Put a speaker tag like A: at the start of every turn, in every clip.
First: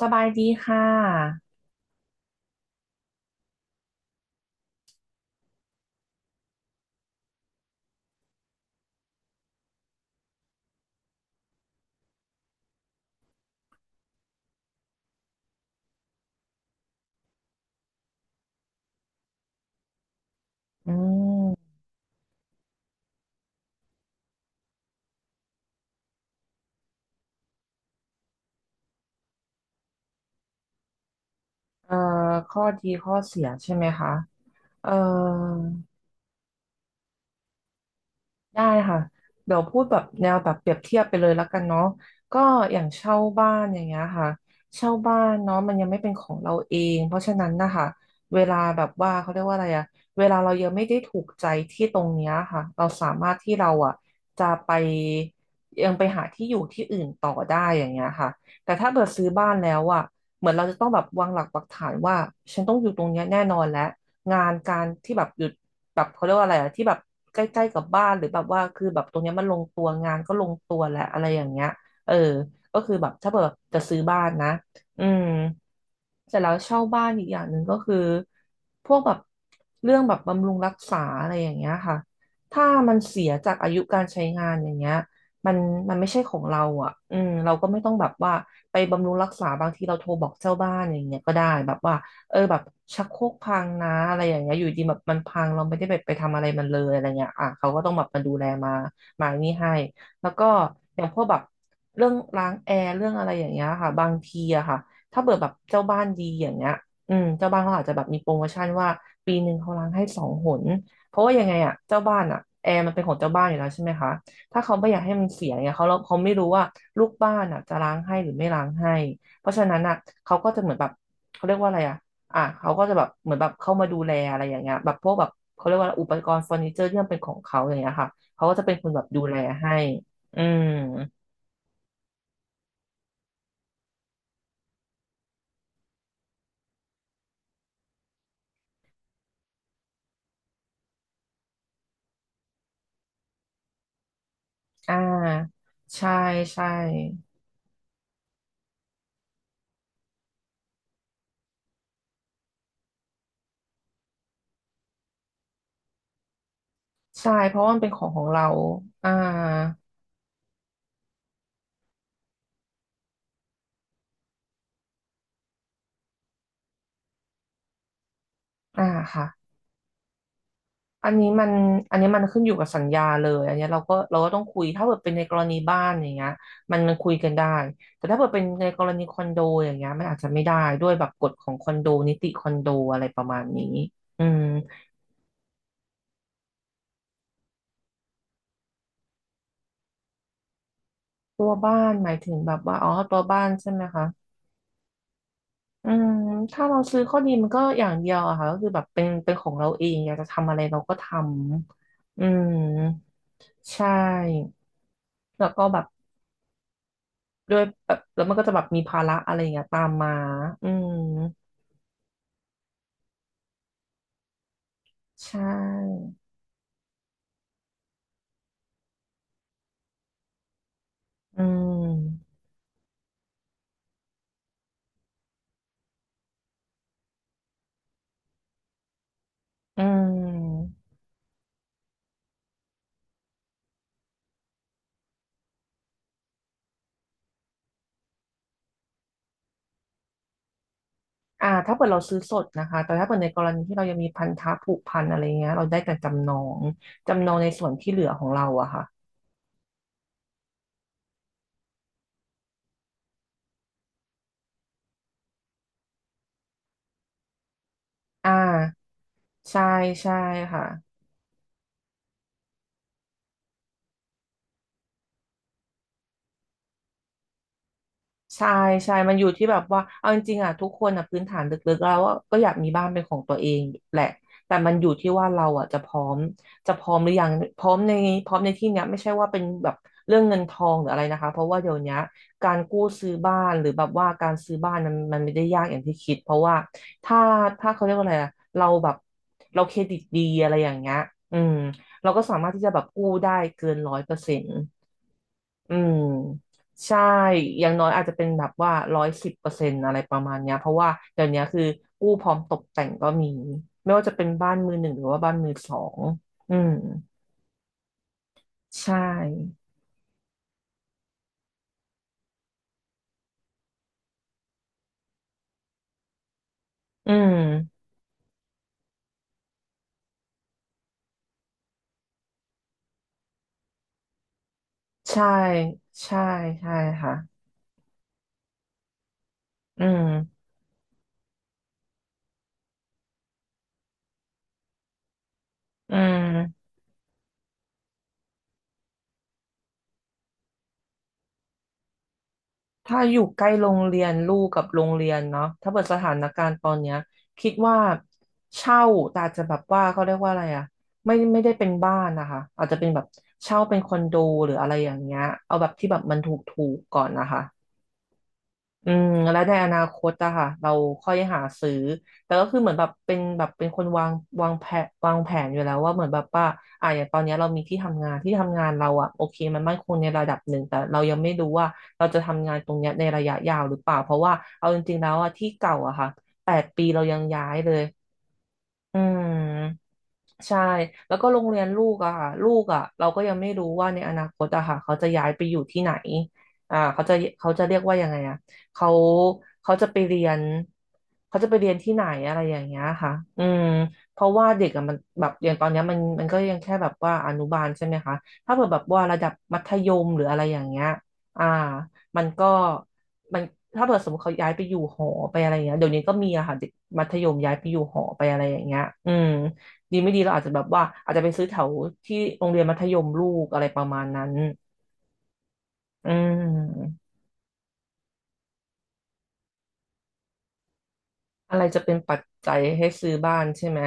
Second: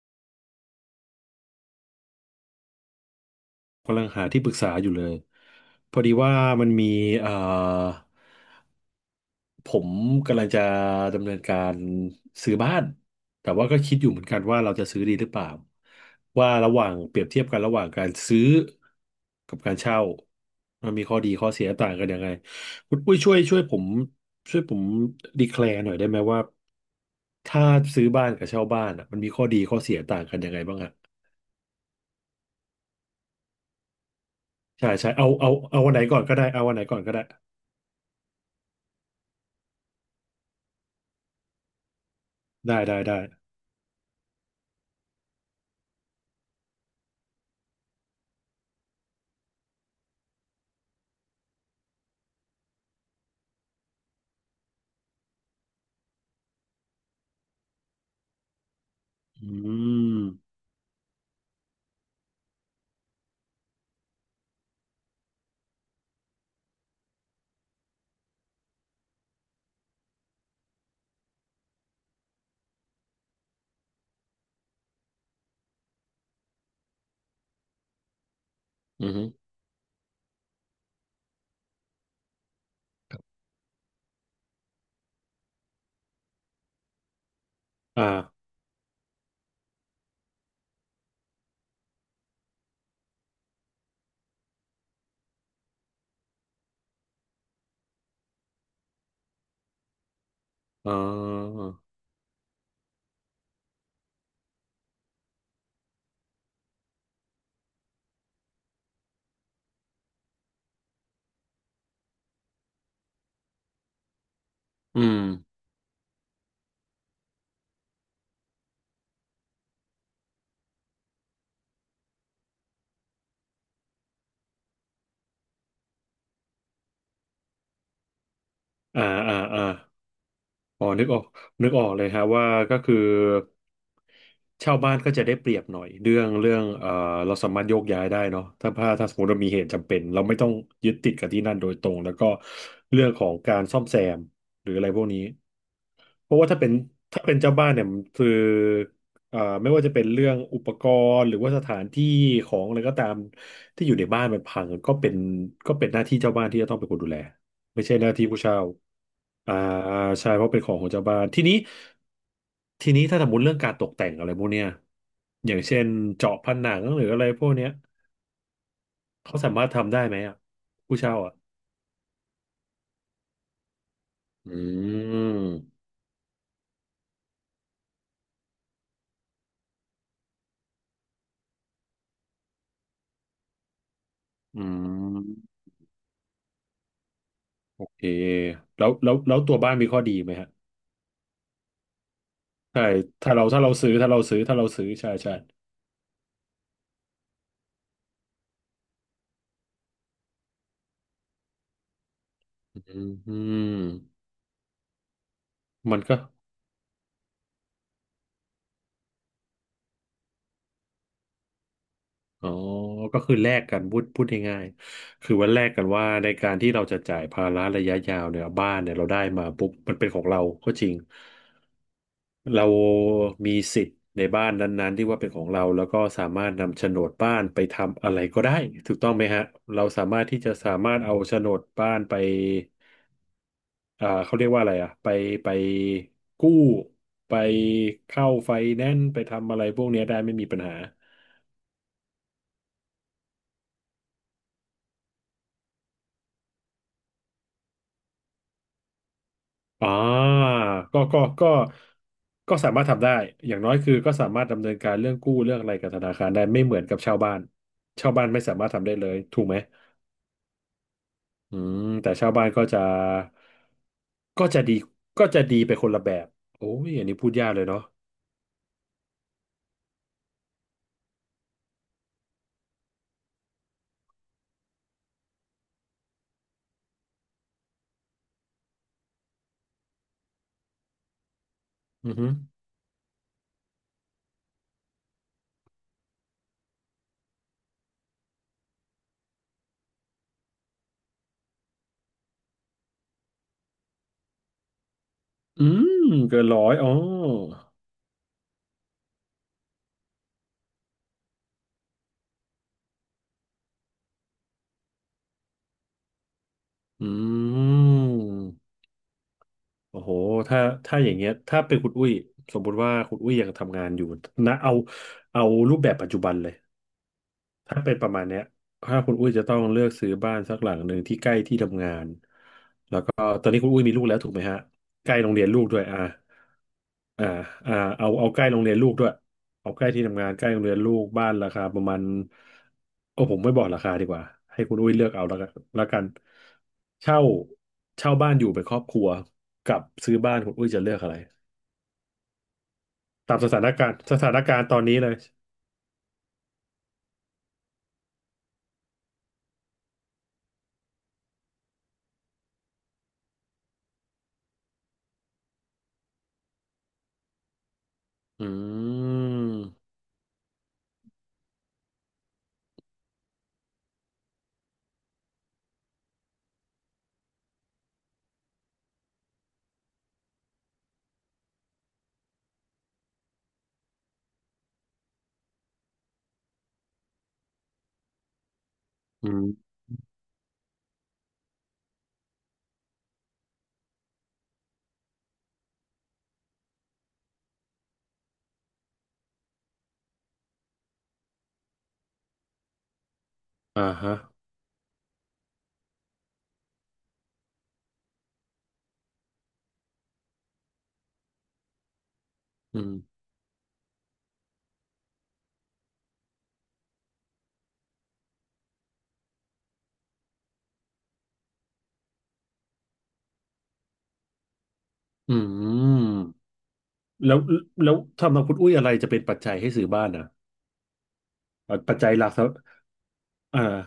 A: สบายดีค่ะ
B: กำลังหาที่ปรึกษาอยู่เลยพอดีว่ามันมีเอ่อผมกำลังจะดำเนินการซื้อบ้านแต่ว่าก็คิดอยู่เหมือนกันว่าเราจะซื้อดีหรือเปล่าว่าระหว่างเปรียบเทียบกันระหว่างการซื้อกับการเช่ามั
A: อื
B: นมีข้อดีข้อเสีย
A: ม
B: ต่างกันยังไงคุณอุ้ยช่วยผมดีแคลร์หน่อยได้ไหมว่าถ้าซื้อบ้านกับเช่าบ้านอ่ะมันมีข้อดีข้อเสียต่างกันยังไงบ้างอะ
A: เอ่ข้อดีข้อเสียใช่ไหมคะ เอ่
B: ใช่
A: อ
B: ใช่เอาวันไหนก่อนก็ได้เอาวันไหนก่อนก็ได้
A: ได้ค่ะเดี๋ยวพูดแบบแนวแบบเปรียบเทียบไปเลยแล้วกันเนาะก็อ
B: ได้
A: ย่าง
B: ได้
A: เช่า
B: ได้
A: บ้านอย่างเงี้ยค่ะเช่าบ้านเนาะมันยังไม่เป็นของเราเองเพราะฉะนั้นนะคะเวลาแบบว่าเขาเรียกว่าอะไรอะเวลาเรายังไม่ได้ถูกใจที่ตรงเนี้ยค่ะเราสามารถที่เราอะจะไปยังไปหาที่อยู่ที่อื่นต่อได้อย่างเงี้ยค่ะแต่ถ้าเกิดซื้อ
B: อื
A: บ้านแล้วอะ
B: ม
A: เหมือนเราจะต้องแบบวางหลักปักฐานว่าฉันต้องอยู่ตรงเนี้ยแน่นอนแล้ว งานการที่แบบหยุดแบบเขาเรียกว่าอะไรอะที่แบบใกล้ๆกับบ้านหรือแบบว่าคือแบบตรงเนี้ยมันลงตัวงานก็ลงตัวแหละอะไรอย่างเงี้ยเออก็คือแบบถ้าเกิดแบบจะซื้อบ้านนะอืม เสร็จแล้วเช่าบ้านอีกอย่างหนึ่งก็คือพวก
B: อืม
A: แบ
B: อ
A: บ
B: ฮึ
A: เรื่องแบบบำรุงรักษาอะไรอย่างเงี้ยค่ะถ้ามันเสียจากอายุการใช้งานอย่างเงี้ยมันมันไม่ใช่ของเราอ่ะอืมเราก็ไม่ต้องแบบว่า
B: อ่า
A: ไปบำรุงรักษาบางทีเราโทรบอกเจ้าบ้านอย่างเงี้ยก็ได้แบบว่าเออแบบชักโครกพังนะอะไรอย่างเงี้ยอยู่ดีแบบมันพังเราไม่ได้แบบไปทำอะไรมันเลยอะไรเงี้ยอ่ะเขาก็ต้องแบบมาดูแลมานี่ให้แล้วก็
B: อ๋อ
A: อย่างพวกแบบเรื่องล้างแอร์เรื่องอะไรอย่างเงี้ยค่ะบางทีอะค่ะ ถ้าเปิดแบบเจ้าบ้านดีอย่างเงี้ยอืมเจ้าบ้านเขาอาจจะแบบมีโปรโมชั่นว่าปีหนึ่งเขาล้างให้สองหนเพราะว่ายังไงอ่ะเจ้าบ้านอ่ะแอร์มันเป็นของเจ้าบ้านอยู่แล้วใช่ไหมคะถ้าเขาไม่อยา
B: อื
A: กให้
B: ม
A: มันเสียเนี่ยเขาไม่รู้ว่าลูกบ้านอ่ะจะล้างให้หรือไม่ล้างให้เพราะฉะนั้นอ่ะเขาก็จะเหมือนแบบเขาเรียกว่าอะไรอ่ะอ่ะเขาก็จะแบบเหมือนแบบเข้ามาดูแลอะไรอย่างเงี้ยแบบพวกแบบเขาเรียกว่าอะไรอุปกรณ์เฟอร์นิเจอร์ที่มันเป็นของเขาอย่างเงี้ยค่ะเขาก็จะเป็นคนแบ
B: อ่า
A: บดูแล
B: อ่าอ่า
A: ให้อืม
B: อ๋อนึกออกนึกออกเลยฮะว่าก็คือเช่าบ้านก็จะได้เปรียบหน่อย เรื่องเรื่องเราสามารถโยกย้ายได้เนาะถ้าสมมติเรามีเหตุจำเป็นเราไม่ต้องยึดติดกับที่นั่นโดยตรงแล้วก็เรื่องของการซ่อมแซมหรืออะไร
A: อ่
B: พวกนี้
A: าใช่
B: เพราะว่าถ้า
A: ใช่
B: เป็นถ้าเป็นเจ้าบ้านเนี่ยมันคือไม่ว่าจะเป็นเรื่องอุปกรณ์หรือว่าสถานที่ของอะไรก็ตามที่อยู่ในบ้านมันพังก็เป็นหน้าที่เจ้าบ้านที่จะต้องเป็นคนดูแล
A: ใช่ เพราะว่ามัน
B: ไม่
A: เป็น
B: ใช่
A: ขอ
B: ห
A: ง
B: น้า
A: ขอ
B: ที่
A: ง
B: ผู้
A: เรา
B: เช่า
A: อ่า
B: อ่าใช่เพราะเป็นของของเจ้าบ้านทีนี้ถ้าสมมติเรื่องการตกแต่งอะไรพวกเนี้ยอย่างเช่นเจาะผนังหรืออะไรพวกเนี้ย
A: อ่าค่ะ
B: เขาสามารถทำได้ไหมอ่ะผู้
A: อัน
B: เช่า
A: นี้
B: อ่ะ
A: มันอันนี้มันขึ้นอยู่กับสัญญาเลย อันเนี้ยเราก็ต้อง
B: อื
A: คุย ถ้าเกิดเป็นในกรณีบ้า
B: ม
A: นอย่างเงี้ยมันคุยกันได้แต่ถ้าเกิดเป็นในกรณีคอนโดอย่างเงี้ยมันอาจจะไม่ได้ด้วยแบบกฎของคอนโดนิติคอนโดอะไรประมาณนี้อืม
B: อืมโอเคแล้วตัวบ้านมีข้อดีไหมฮะ
A: ตัวบ้านหมายถึงแบบว่า
B: ใช่
A: อ๋อตัว
B: ถ้า
A: บ้า
B: เรา
A: น
B: ถ้า
A: ใช่
B: เรา
A: ไหม
B: ซื้อ
A: คะ
B: ถ้าเราซื้อถ้าเราซื้อใช่ใช่
A: อืมถ้าเราซื้อข้อดีมันก็อย่างเดียวอะค่ะก็คือแบบเป็นของเราเองอยากจะทำอะไรเราก็ทำอืม
B: อื
A: ใช
B: ม
A: ่แล้วก็แบบ
B: มันก็
A: ด้วยแบบแล้วมันก็จะแบบมีภาระอะไรอย่างเงี้ยตามมา อืม
B: อ๋อก็คือแลกกันพูดพูดง่ายๆ
A: ใช
B: คือว่าแลกกันว่า
A: ่
B: ในการที่เราจะจ่ายภาระระยะยาวเนี่ยบ้านเนี่ยเราได้มาปุ๊บมันเป็นของเราก็จริง
A: อืม
B: เรามีสิทธิ์ในบ้านนั้นๆที่ว่าเป็นของเราแล้วก็สามารถนำโฉนดบ้านไปทำอะไรก็ได้ถูกต้องไหมฮะ
A: อื
B: เราสามารถที่จะ
A: ม
B: สามารถเอาโฉนดบ้านไป อ่าเขาเรียกว่าอะไรอ่ะไปไปกู้ไปเข้าไฟแนนซ์ไปทำอะไรพวกเนี้ยได้ไม่มีปัญหา
A: อ่าถ้าเกิดเราซื้อสดนะคะ แต่ถ้าเกิดในกรณีที่เรายังมีพันธะผูกพันอะไรเงี้ยเราได้แต่จำนอง จำนองในส่วนที่เหลือของเราอะค่ะ
B: อ่าก็ก็ก็ก็สามารถทำได้อย่างน้อยคือก็สามารถดำเนินการเรื่องกู้เรื่องอะไรกับธนาคารได้ไม่เหมือนกับเช่าบ้านเช่าบ้าน
A: อ่
B: ไม่สามารถทำ
A: า
B: ได้เลยถูกไหม
A: ใช่ ใช่ค่ะ
B: อืมแต่เช่าบ้านก็จะดีก็จะดีไปคนละแบบโอ้ยอันนี้พูดยากเลยเนาะ
A: ใช่ใช่ มันอยู่ที่แบบว่าเอาจริงๆอ่ะทุกคนอ่ะพื้นฐานลึกๆแล้วอะก็อยากมีบ้านเป็นของตัวเองแหละแต่มันอยู่ที่ว่าเราอ่ะจะพร้อมหรือยังพร้อมในพร้อมในที่เนี้ยไม่ใช่ว่าเป็นแบบเรื่องเงินทองหรืออะไรนะคะเพราะว่าเดี๋ยวเนี้ย
B: อือหือ
A: การกู้ซื้อบ้านหรือแบบว่าการซื้อบ้านมันไม่ได้ยากอย่างที่คิดเพราะว่าถ้าถ้าเขาเรียกว่าอะไรอ่ะเราแบบเราเครดิตดีอะไรอย่างเงี้ยอืมเราก็สามารถที่จะแบบกู้ได้เกินร้อยเปอร์เซ็นต์
B: อื
A: อืม
B: มเกินร้อยอ๋อ
A: ใช่อย่างน้อยอาจจะเป็นแบบว่าร้อยสิบเปอร์เซ็นต์อะไรประมาณเนี้ยเพราะว่าเดี๋ยวเนี้ยคือกู้พร้อมตกแต่งก็มีไม่ว่าจะเป็นบ้านมือหนึ่งหรือว่าบ้านมือสองอืม
B: อืม
A: ใช่
B: โอ้โหถ้าถ้าอย่างเงี้ยถ้าเป็นคุณอุ้ยสมมุติว่าคุณอุ้ยยังทำงานอยู่นะเอารูปแบบปัจจุบันเลย
A: อื
B: ถ้า
A: ม
B: เป็นประมาณเนี้ยถ้าคุณอุ้ยจะต้องเลือกซื้อบ้านสักหลังหนึ่งที่ใกล้ที่ทำงานก็ตอนนี้คุณอุ้ยมีลูกแล้วถูกไหมฮะใกล้
A: ใช่
B: โรงเรียนลูกด้วยอ่า
A: ใช่ใช่ค่ะ
B: อ่าอ่าเอาใกล้โรงเรียนลูกด้วยเอาใก
A: อื
B: ล้ที่ทำงานใก
A: ม
B: ล้โรงเรียนลูกบ้านราคาประมาณโอ้ผมไม่บอกราคาดีกว่าให้คุณอุ้ยเลือกเอาแล้วกันแล้ว
A: อื
B: กัน
A: ม
B: เช่าเช่าบ้านอยู่เป็นครอบครัวกับซื้อบ้านคุณอุ้ยจะเลือกอะไร
A: ถ้าอยู่
B: ตาม
A: ใก
B: ส
A: ล้
B: ถา
A: โร
B: น
A: ง
B: การณ์
A: เรียน
B: สถา
A: ลู
B: น
A: ก
B: กา
A: กั
B: ร
A: บ
B: ณ์ตอ
A: โร
B: น
A: ง
B: นี้
A: เรี
B: เล
A: ย
B: ย
A: นเนาะถ้าเปิดสถานการณ์ตอนเนี้ยคิดว่าเช่าแต่อาจจะแบบว่าเขาเรียกว่าอะไรอะไม่ได้เป็นบ้านนะคะอาจจะเป็นแบบเช่าเป็นคอนโดหรืออะไรอย่างเงี้ยเอาแบบที่แบบมันถูกๆก่อนนะคะ
B: อื
A: อืมแล้วในอ
B: ม
A: นาคตอะค่ะเราค่อยหาซื้อแต่ก็คือเหมือนแบบเป็นแบบเป็นคนวางแผนอยู่แล้วว่าเหมือนแบบว่าอ่ะอย่างตอนเนี้ยเรามีที่ทำงานเราอะโอเคมันมั่นคงในระดับหนึ่งแต่เรายังไม่รู้ว่าเราจะทำงานตรงเนี้ยในระยะยาวหรือเปล่าเพราะว่าเอาจริงๆแล้วอะที่เก่าอะค่ะ8 ปีเรายังย้ายเลยอืม
B: อืม
A: ใช่แล้วก็โรงเรียนลูกอะค่ะลูกอะเราก็ยังไม่รู้ว่าในอนาคตอะค่ะเขาจะย้ายไปอยู่ที่ไหนเขาจะเรียกว่ายังไงอะเขาเขาจะไปเรียนเขาจะไปเรียนที่ไหนอะไรอย่างเงี้ยค่ะอืม
B: อ่าฮะ
A: เพราะว่าเด็กอะมันแบบอย่างตอนเนี้ยมันก็ยังแค่แบบว่าอนุบาลใช่ไหมคะถ้าเกิดแบบว่าระดับมัธยมหรืออะไรอย่างเงี้ยอ่ามันก็
B: อืม
A: มันถ้าเกิดสมมติเขาย้ายไปอยู่หอไปอะไรอย่างเงี้ยเดี๋ยวนี้ก็มีอะค่ะเด็กมัธยมย้ายไปอยู่หอไปอะไรอย่างเงี้ยอืม ดีไม่ดีเราอาจจะแบบว่าอาจจะไปซื้อแถวที่โรงเรียนมัธยมลูกอะไรประมาณนั้น
B: อื
A: อื
B: ม
A: ม
B: แล้วแล้วทำนองคุณอุ้ยอะไรจะเป็นปัจจัยให้ซื้อบ้านอ่ะ
A: อะไรจะเป็
B: ปั
A: น
B: จจัย
A: ปัจ
B: หลักส
A: จัยให้ซื้อบ้าน
B: ำอ่า
A: ใช่ไหม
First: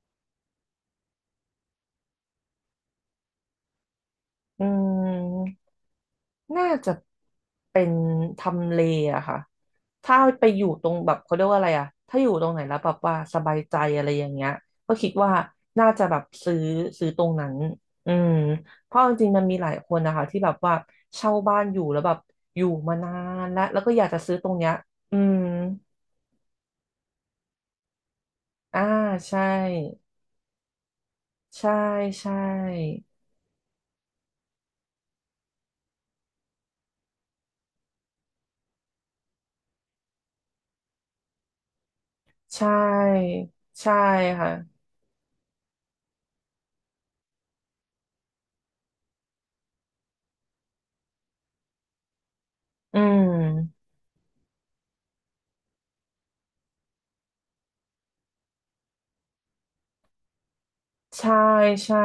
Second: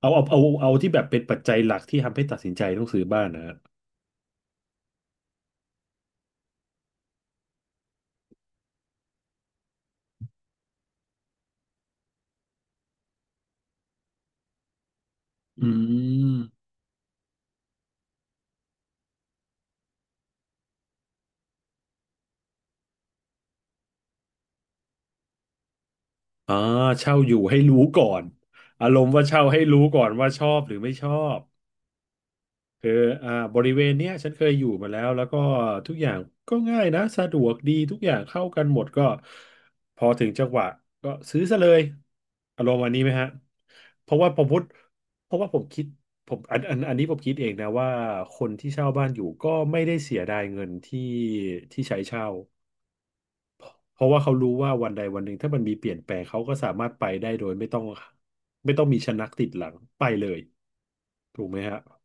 B: เอาที่แบบเป็นปัจจัยหลักที่ทำให้ตัดสินใจต้องซื้อบ้านนะฮะ
A: อืมน่าจะเป็นทำเลอะค่ะถ้าไปอยู่ตรงแบบเขาเรียกว่าอะไรอะถ้าอยู่ตรงไหนแล้วแบบว่าสบายใจอะไรอย่างเงี้ยก็คิดว่า
B: อื
A: น่าจะแบบ
B: ม
A: ซื้อตรงนั้นอืมเพราะจริงๆมันมีหลายคนนะคะที่แบบว่าเช่าบ้านอยู่แล้วแบบอยู่มานานแล้วแล้วก็อยากจะซื้อตรงเนี้ยอืม
B: อ่าเช่าอยู่ให้รู้ก่อน
A: อ่า
B: อารมณ์ว่า
A: ใช่
B: เช่าให้รู้ก่อนว่าชอบหรือไม่ชอบ
A: ใช่ใช่
B: คืออ่าบริเวณเนี้ยฉันเคยอยู่มาแล้วแล้วก็ทุกอย่างก็ง่ายนะสะดวกดีทุกอย่างเข้ากันหมดก็พอถึงจังหวะก็ซื้อซะเลยอา
A: ใช่
B: รมณ์วันนี้ไหมฮะ
A: ใช่
B: เพราะว่าผม
A: ค่ะ
B: พูดเพราะว่าผมคิดผมอันนี้ผมคิดเองนะว่าคนที่เช่าบ้านอยู่ก็ไม่ได้เสียดายเงินที่ที่ใช้เช่า
A: อืม
B: เพราะว่าเขารู้ว่าวันใดวันหนึ่งถ้ามันมีเปลี่ยนแปลงเขาก็สามารถไปได้โดยไม่ต้องมีชะนักติดหลังไปเลย
A: ใช่
B: ถูกไหมฮะ
A: ใช่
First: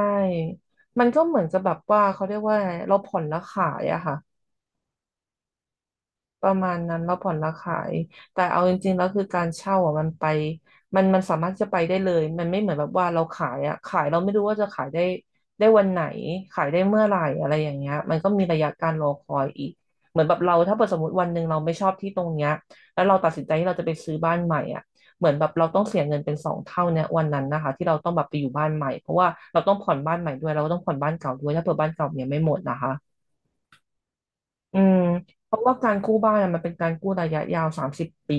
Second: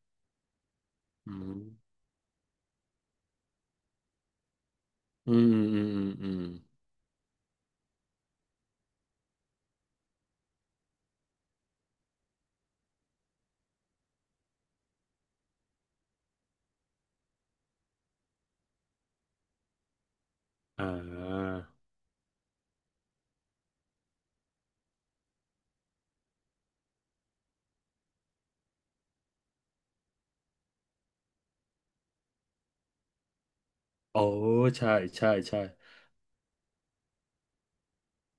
A: มันก็
B: อื
A: เหมือนกั
B: ม
A: บแบบว่าเขาเรียกว่าไงเราผ่อนแล้วขายอะค่ะ
B: อืมอืมอืมอืม
A: ประมาณนั้นเราผ่อนเราขายแต่เอาจริงๆแล้วคือการเช่าอ่ะมันไปมันสามารถจะไปได้เลยมันไม่เหมือนแบบว่าเราขายอ่ะขายเราไม่รู้ว่าจะขายได้วันไหนขายได้เมื่อไหร่อะไรอย่างเงี้ยมันก็มีระยะการรอคอยอีกเหมือนแบบเราถ้าเกิ
B: อ่
A: ดสมมติวันหนึ่ง
B: า
A: เราไม่ชอบที่ตรงเนี้ยแล้วเราตัดสินใจที่เราจะไปซื้อบ้านใหม่อ่ะเหมือนแบบเราต้องเสียเงินเป็นสองเท่าเนี่ยวันนั้นนะคะที่เราต้องแบบไปอยู่บ้านใหม่เพราะว่าเราต้องผ่อนบ้านใหม่ด้วยเราก็ต้องผ่อนบ้านเก่าด้วยถ้าเผื่อบ้านเก่าเนี่ยไม่หมดนะคะ
B: โอ้
A: อื
B: ใช่
A: ม
B: ใช่
A: เพ
B: ใช่
A: ราะว่าการกู้บ้านอะมันเป็นการกู้ระยะยาว30 ปี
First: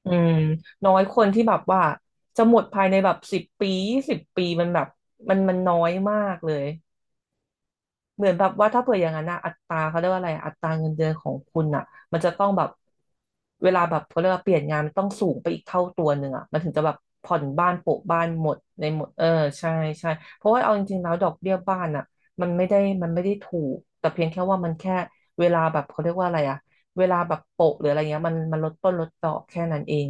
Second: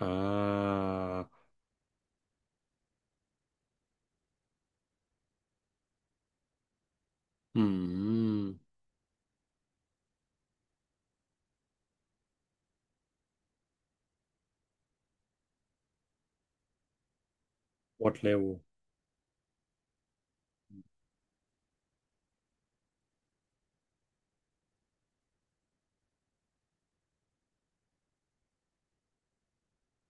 B: อ่
A: อืม
B: า
A: น้อยคนที่แบบว่าจะหมดภายในแบบสิบปี20 ปีมันแบบมันน้อยมากเลย
B: อื
A: เหมือนแบบ
B: ม
A: ว่าถ้าเผื่ออย่างนั้นนะอัตราเขาเรียกว่าอะไรอัตราเงินเดือนของคุณอ่ะมันจะต้องแบบเวลาแบบเขาเรียกว่าเปลี่ยนงานมันต้องสูงไปอีกเท่าตัวหนึ่งอ่ะมันถึงจะแบบผ่อนบ้านโปะ
B: หมด
A: บ้าน
B: เร็ว
A: หมดในหมดใช่ใช่เพราะว่าเอาจริงๆแล้วดอกเบี้ยบ้านอ่ะมันไม่ได้มันไม่ได้ถูกแต่เพียงแค่ว่ามันแค่เวลาแบบเขาเรียกว่าอะไรอ่ะเวลาแบบโปะหรืออะไรเงี้ยมันลดต้นลดดอกแค่นั้นเอง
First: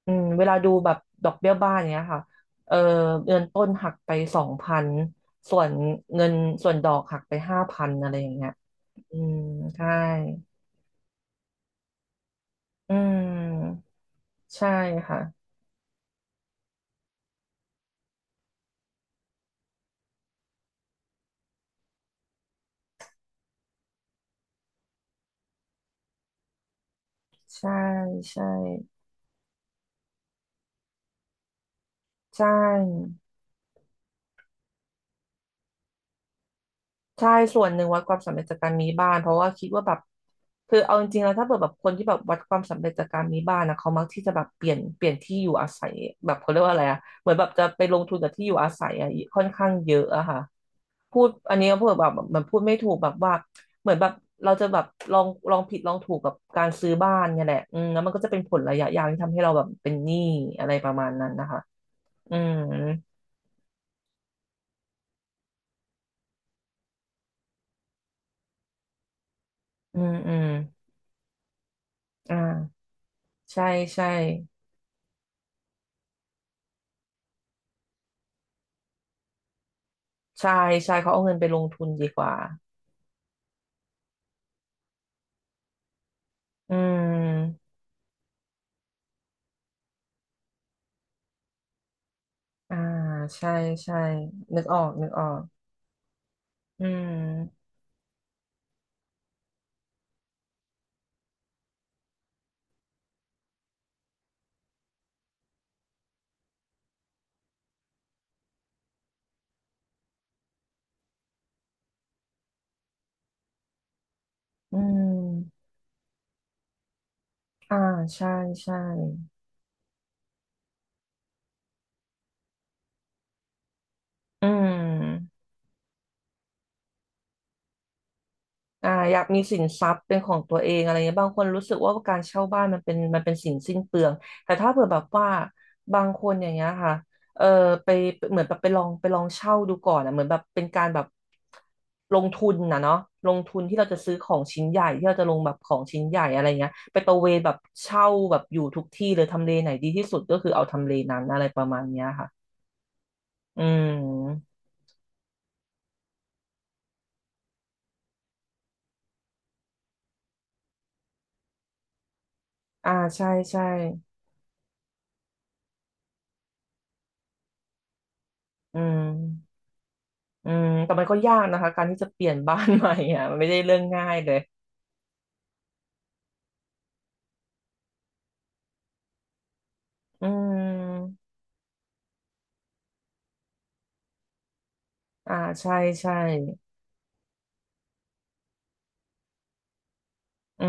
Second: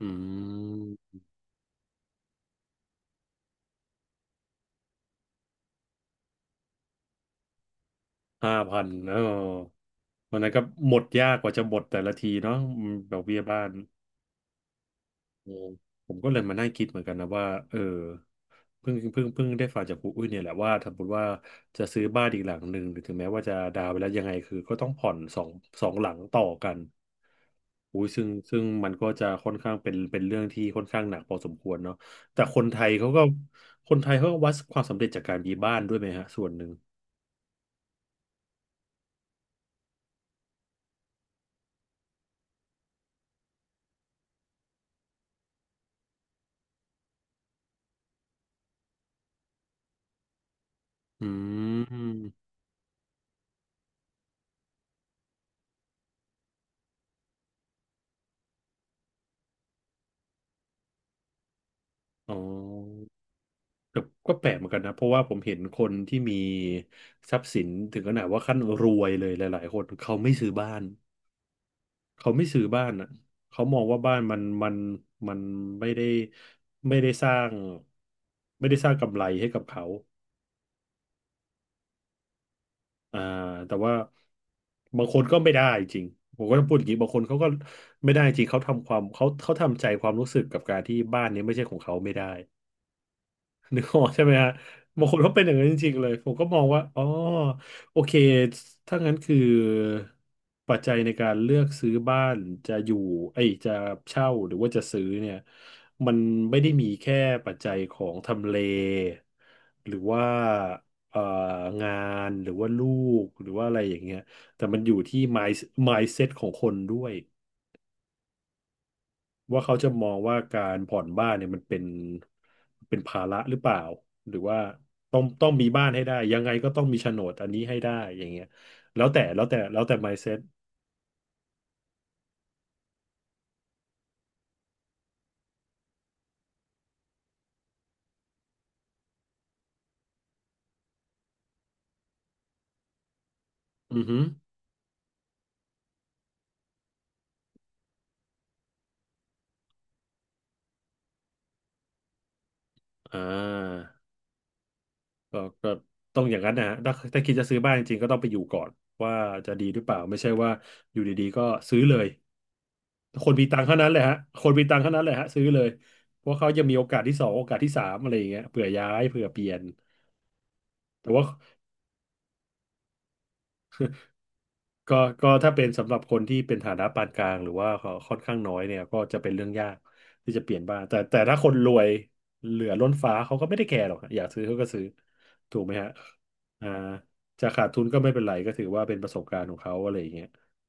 B: อื
A: อืมเวลาดูแบบ
B: ม
A: ดอกเบี้ยบ้านเนี้ยค่ะเออเงินต้นหักไป2,000 ส่วนเงินส่วนดอกหักไป5,000อะไรอย่างเงี้ย
B: ห้าพัน
A: อื
B: อ๋อ
A: มใช่
B: วันนั้นก็หมดยากกว่าจะหมดแต่ละทีเนาะอื
A: อื
B: มดอกเบี้ยบ้าน
A: มใช่ค่ะ
B: อืมผมก็เลยมานั่งคิดเหมือนกันนะว่าเพิ่งได้ฟังจากครูอุ้ยเนี่ยแหละว่าถ้าสมมติว่าจะซื้อบ้านอีกหลังหนึ่งหรือถึงแม้ว่าจะดาวน์ไปแล้วยังไงคือก็ต้องผ่อนสองหลังต่อกัน
A: ใช่
B: อุ้ยซึ่ง
A: ใช่
B: ซึ่งมันก็จะค่อนข้างเป็นเรื่องที่ค่อนข้างหนักพอสมควรเนาะแต่
A: ใช่
B: คนไทยเขาก็คนไทยเขาก็วัดความสำเร็จจากการมีบ้านด้วยไหมฮะส่วนหนึ่ง
A: ใช่ส่วนหนึ่งวัดความสำเร็จจากการมีบ้านเพราะว่าคิดว่าแบบคือเอาจริงๆแล้วถ้าเกิดแบบคนที่แบบวัดความสำเร็จจากการมีบ้านนะเขามักที่จะแบบเปลี่ยนที่อยู่อาศัยแบบเขาเรียกว่าอะไรอะเหมือนแบบจะไปลงทุนกับที่อยู่อาศัยอะค่อนข้างเยอะอะค่ะ พู
B: อื
A: ดอันนี้ก็พูดแบบแบบมัน
B: ม
A: พูดไม่ถูกแบบว่าเหมือนแบบเราจะแบบลองลองผิดลองถูกกับการซื้อบ้านเนี่ยแหละอืมแล้วมันก็จะเป็นผลระยะยาวที่ทำให้เราแบบเป็นหนี้อะไรประมาณนั้นนะคะ
B: อ๋
A: อืม
B: อ ก็ก็แปลกเหมือนกันนะเพราะว่าผมเห็นคนที่มีทรัพย์สินถึงขนาดว่าขั้นรวยเลยหลายๆคน
A: อืม
B: เขา
A: อื
B: ไม่
A: ม
B: ซื้อบ้านเขา
A: อ่
B: ไม่ซื้อบ้า
A: า
B: นอ่ะเขา
A: ใช่
B: มองว่า
A: ใช่
B: บ้านมันมันไม่ได้ไม่ได้สร้างไม่ได้สร้างกำไรให้กับเขา
A: ใช่ใช่เขาเอาเงินไปลงทุนดีกว่า
B: อ่าแต่ว่าบางคนก็ไม่ได้จริงผมก็ต้อง
A: อื
B: พูดอย่างนี้บางคนเขาก็
A: ม
B: ไม่ได้จริงเขาทำความเขาทำใจความรู้สึกกับการที่บ้านนี้ไม่ใช่ของเขาไม่ได้
A: อ่าใช่
B: นึก
A: ใช่
B: ออกใช่ไหมฮะ
A: นึกออก
B: บา
A: นึ
B: ง
A: ก
B: ค
A: อ
B: น
A: อ
B: เขา
A: ก
B: เป็นอย่างนั้นจริงๆเลยผมก็มองว่า
A: อื
B: อ๋อ
A: ม
B: โอเคถ้างั้นคือปัจจัยในการเลือกซื้อบ้านจะอยู่ไอ้ยจะเช่าหรือว่าจะซื้อเนี่ยมันไม่ได้มีแค่ปัจจัยของทำเลหรือว่าเอ่องานหรือว่าลูกหรือว่าอะไรอย่างเงี้ยแต่
A: อื
B: มันอยู่ที่
A: ม
B: mindset ของคนด้วย
A: อ่าใช่ใช่
B: ว่าเขาจะมองว่าการผ่อนบ้านเนี่ยมันเป็นภาระหรือเปล่าหรือ
A: อื
B: ว่าต้อง
A: ม
B: ต้องมีบ้านให้ได้ยังไงก็ต้องมีโฉนดอันนี้ให้ได้อย่างเงี้ย
A: อ่าอยากมีสิน
B: แล้
A: ท
B: ว
A: รั
B: แต่
A: พย์เป็นขอ
B: mindset
A: งตัวเองอะไรเงี้ยบางคนรู้สึกว่าการเช่าบ้านมันเป็นสิ่งสิ้นเปลืองแต่ถ้าเผื่อแบบว่าบางคนอย่างเงี้ยค่ะเออไปเหมือนแบบไปลองเช่าดูก่อนอ่ะเหมือนแบบเป็นการแบบลงทุนนะเนาะลงทุนที่เราจะ
B: อือ
A: ซื้อ
B: ฮึ
A: ของชิ้นใหญ่ที่เราจะลงแบบของชิ้นใหญ่อะไรเงี้ยไปตระเวนแบบเช่าแบบอยู่ทุกที่เลยทำเลไหนดีที่สุดก็คือเอาทำเลนั้นอะไรประมาณเนี้ยค่ะ
B: อ่
A: อื
B: า
A: ม
B: ก็ก็ต้องอย่างนั้นนะฮะถ้าคิดจะซื้อบ้านจริงๆก็ต้องไปอยู่ก่อนว่าจะดีหรือเปล่าไม่ใช่ว่าอยู่ดีๆก็ซื้อเลย
A: อ่า
B: ค
A: ใช่
B: นมีตั
A: ใช่
B: งค์เท่านั้นเลยฮะคนมีตังค์เท่านั้นเลยฮะซื้อเลยเพราะเขายังมีโอกาสที่สองโอกาสที่สามอะไรอย่างเงี้ยเผื่อ
A: อื
B: ย้ายเผื่อเปลี่ย
A: ม
B: น
A: อืมแต่มัน
B: แต่
A: ก็
B: ว่า
A: ยากนะคะ การที่จะเปลี่ยนบ้านใหม่อ่ะ มันไม่ได้เรื่องง่ายเลย
B: ก็ก็ถ้าเป็นสำหรับคนที่เป็นฐานะปานกลางหรือว่าค่อนข้างน้อยเนี่ยก็จะเป็นเรื่องยาก
A: อื
B: ที่จะเปลี่ยนบ้านแต่
A: ม
B: แต่ถ้าคนรวยเหลือล้นฟ้าเขาก็ไม่ได้แคร์หรอกฮะอยากซื้อเขาก็ซื้อ
A: อ่า
B: ถูกไห
A: ใช่
B: มฮะ
A: ใช่
B: อ่าจะขาดทุนก็ไม่เป็นไรก็ถือว่าเป็นประสบการณ์ของเขาอะไรอย่างเงี้ย
A: อื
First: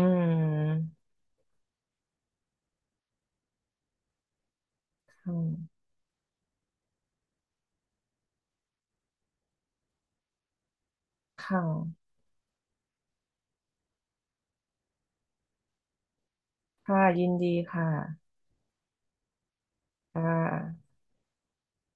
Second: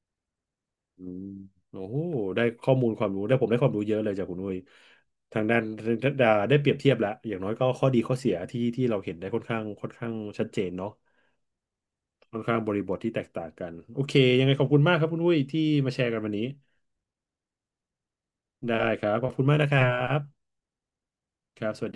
A: ม
B: อืมโอ้โหได้ข้อมูลความรู้ได้ผมได้ความรู้เยอะเลยจากคุณนุ้ย
A: ค
B: ทางด้าน
A: ่ะ
B: ทางด้านได้เปรียบเทียบแล้วอย่างน้อยก็ข้อดีข้อเสียที่เราเห็นได้ค่อนข้างชัดเจนเนาะ
A: ค่ะ
B: ค่อนข้างบริบทที่แตกต่างกันโอเคยังไงขอบคุณมากครับคุณอุ้ยที่มาแชร์กันวันนี้
A: ค่ะยินดีค่ะ
B: ได้ครับขอบคุณมากนะครั
A: ค่
B: บ
A: ะ
B: ครับสวัสดี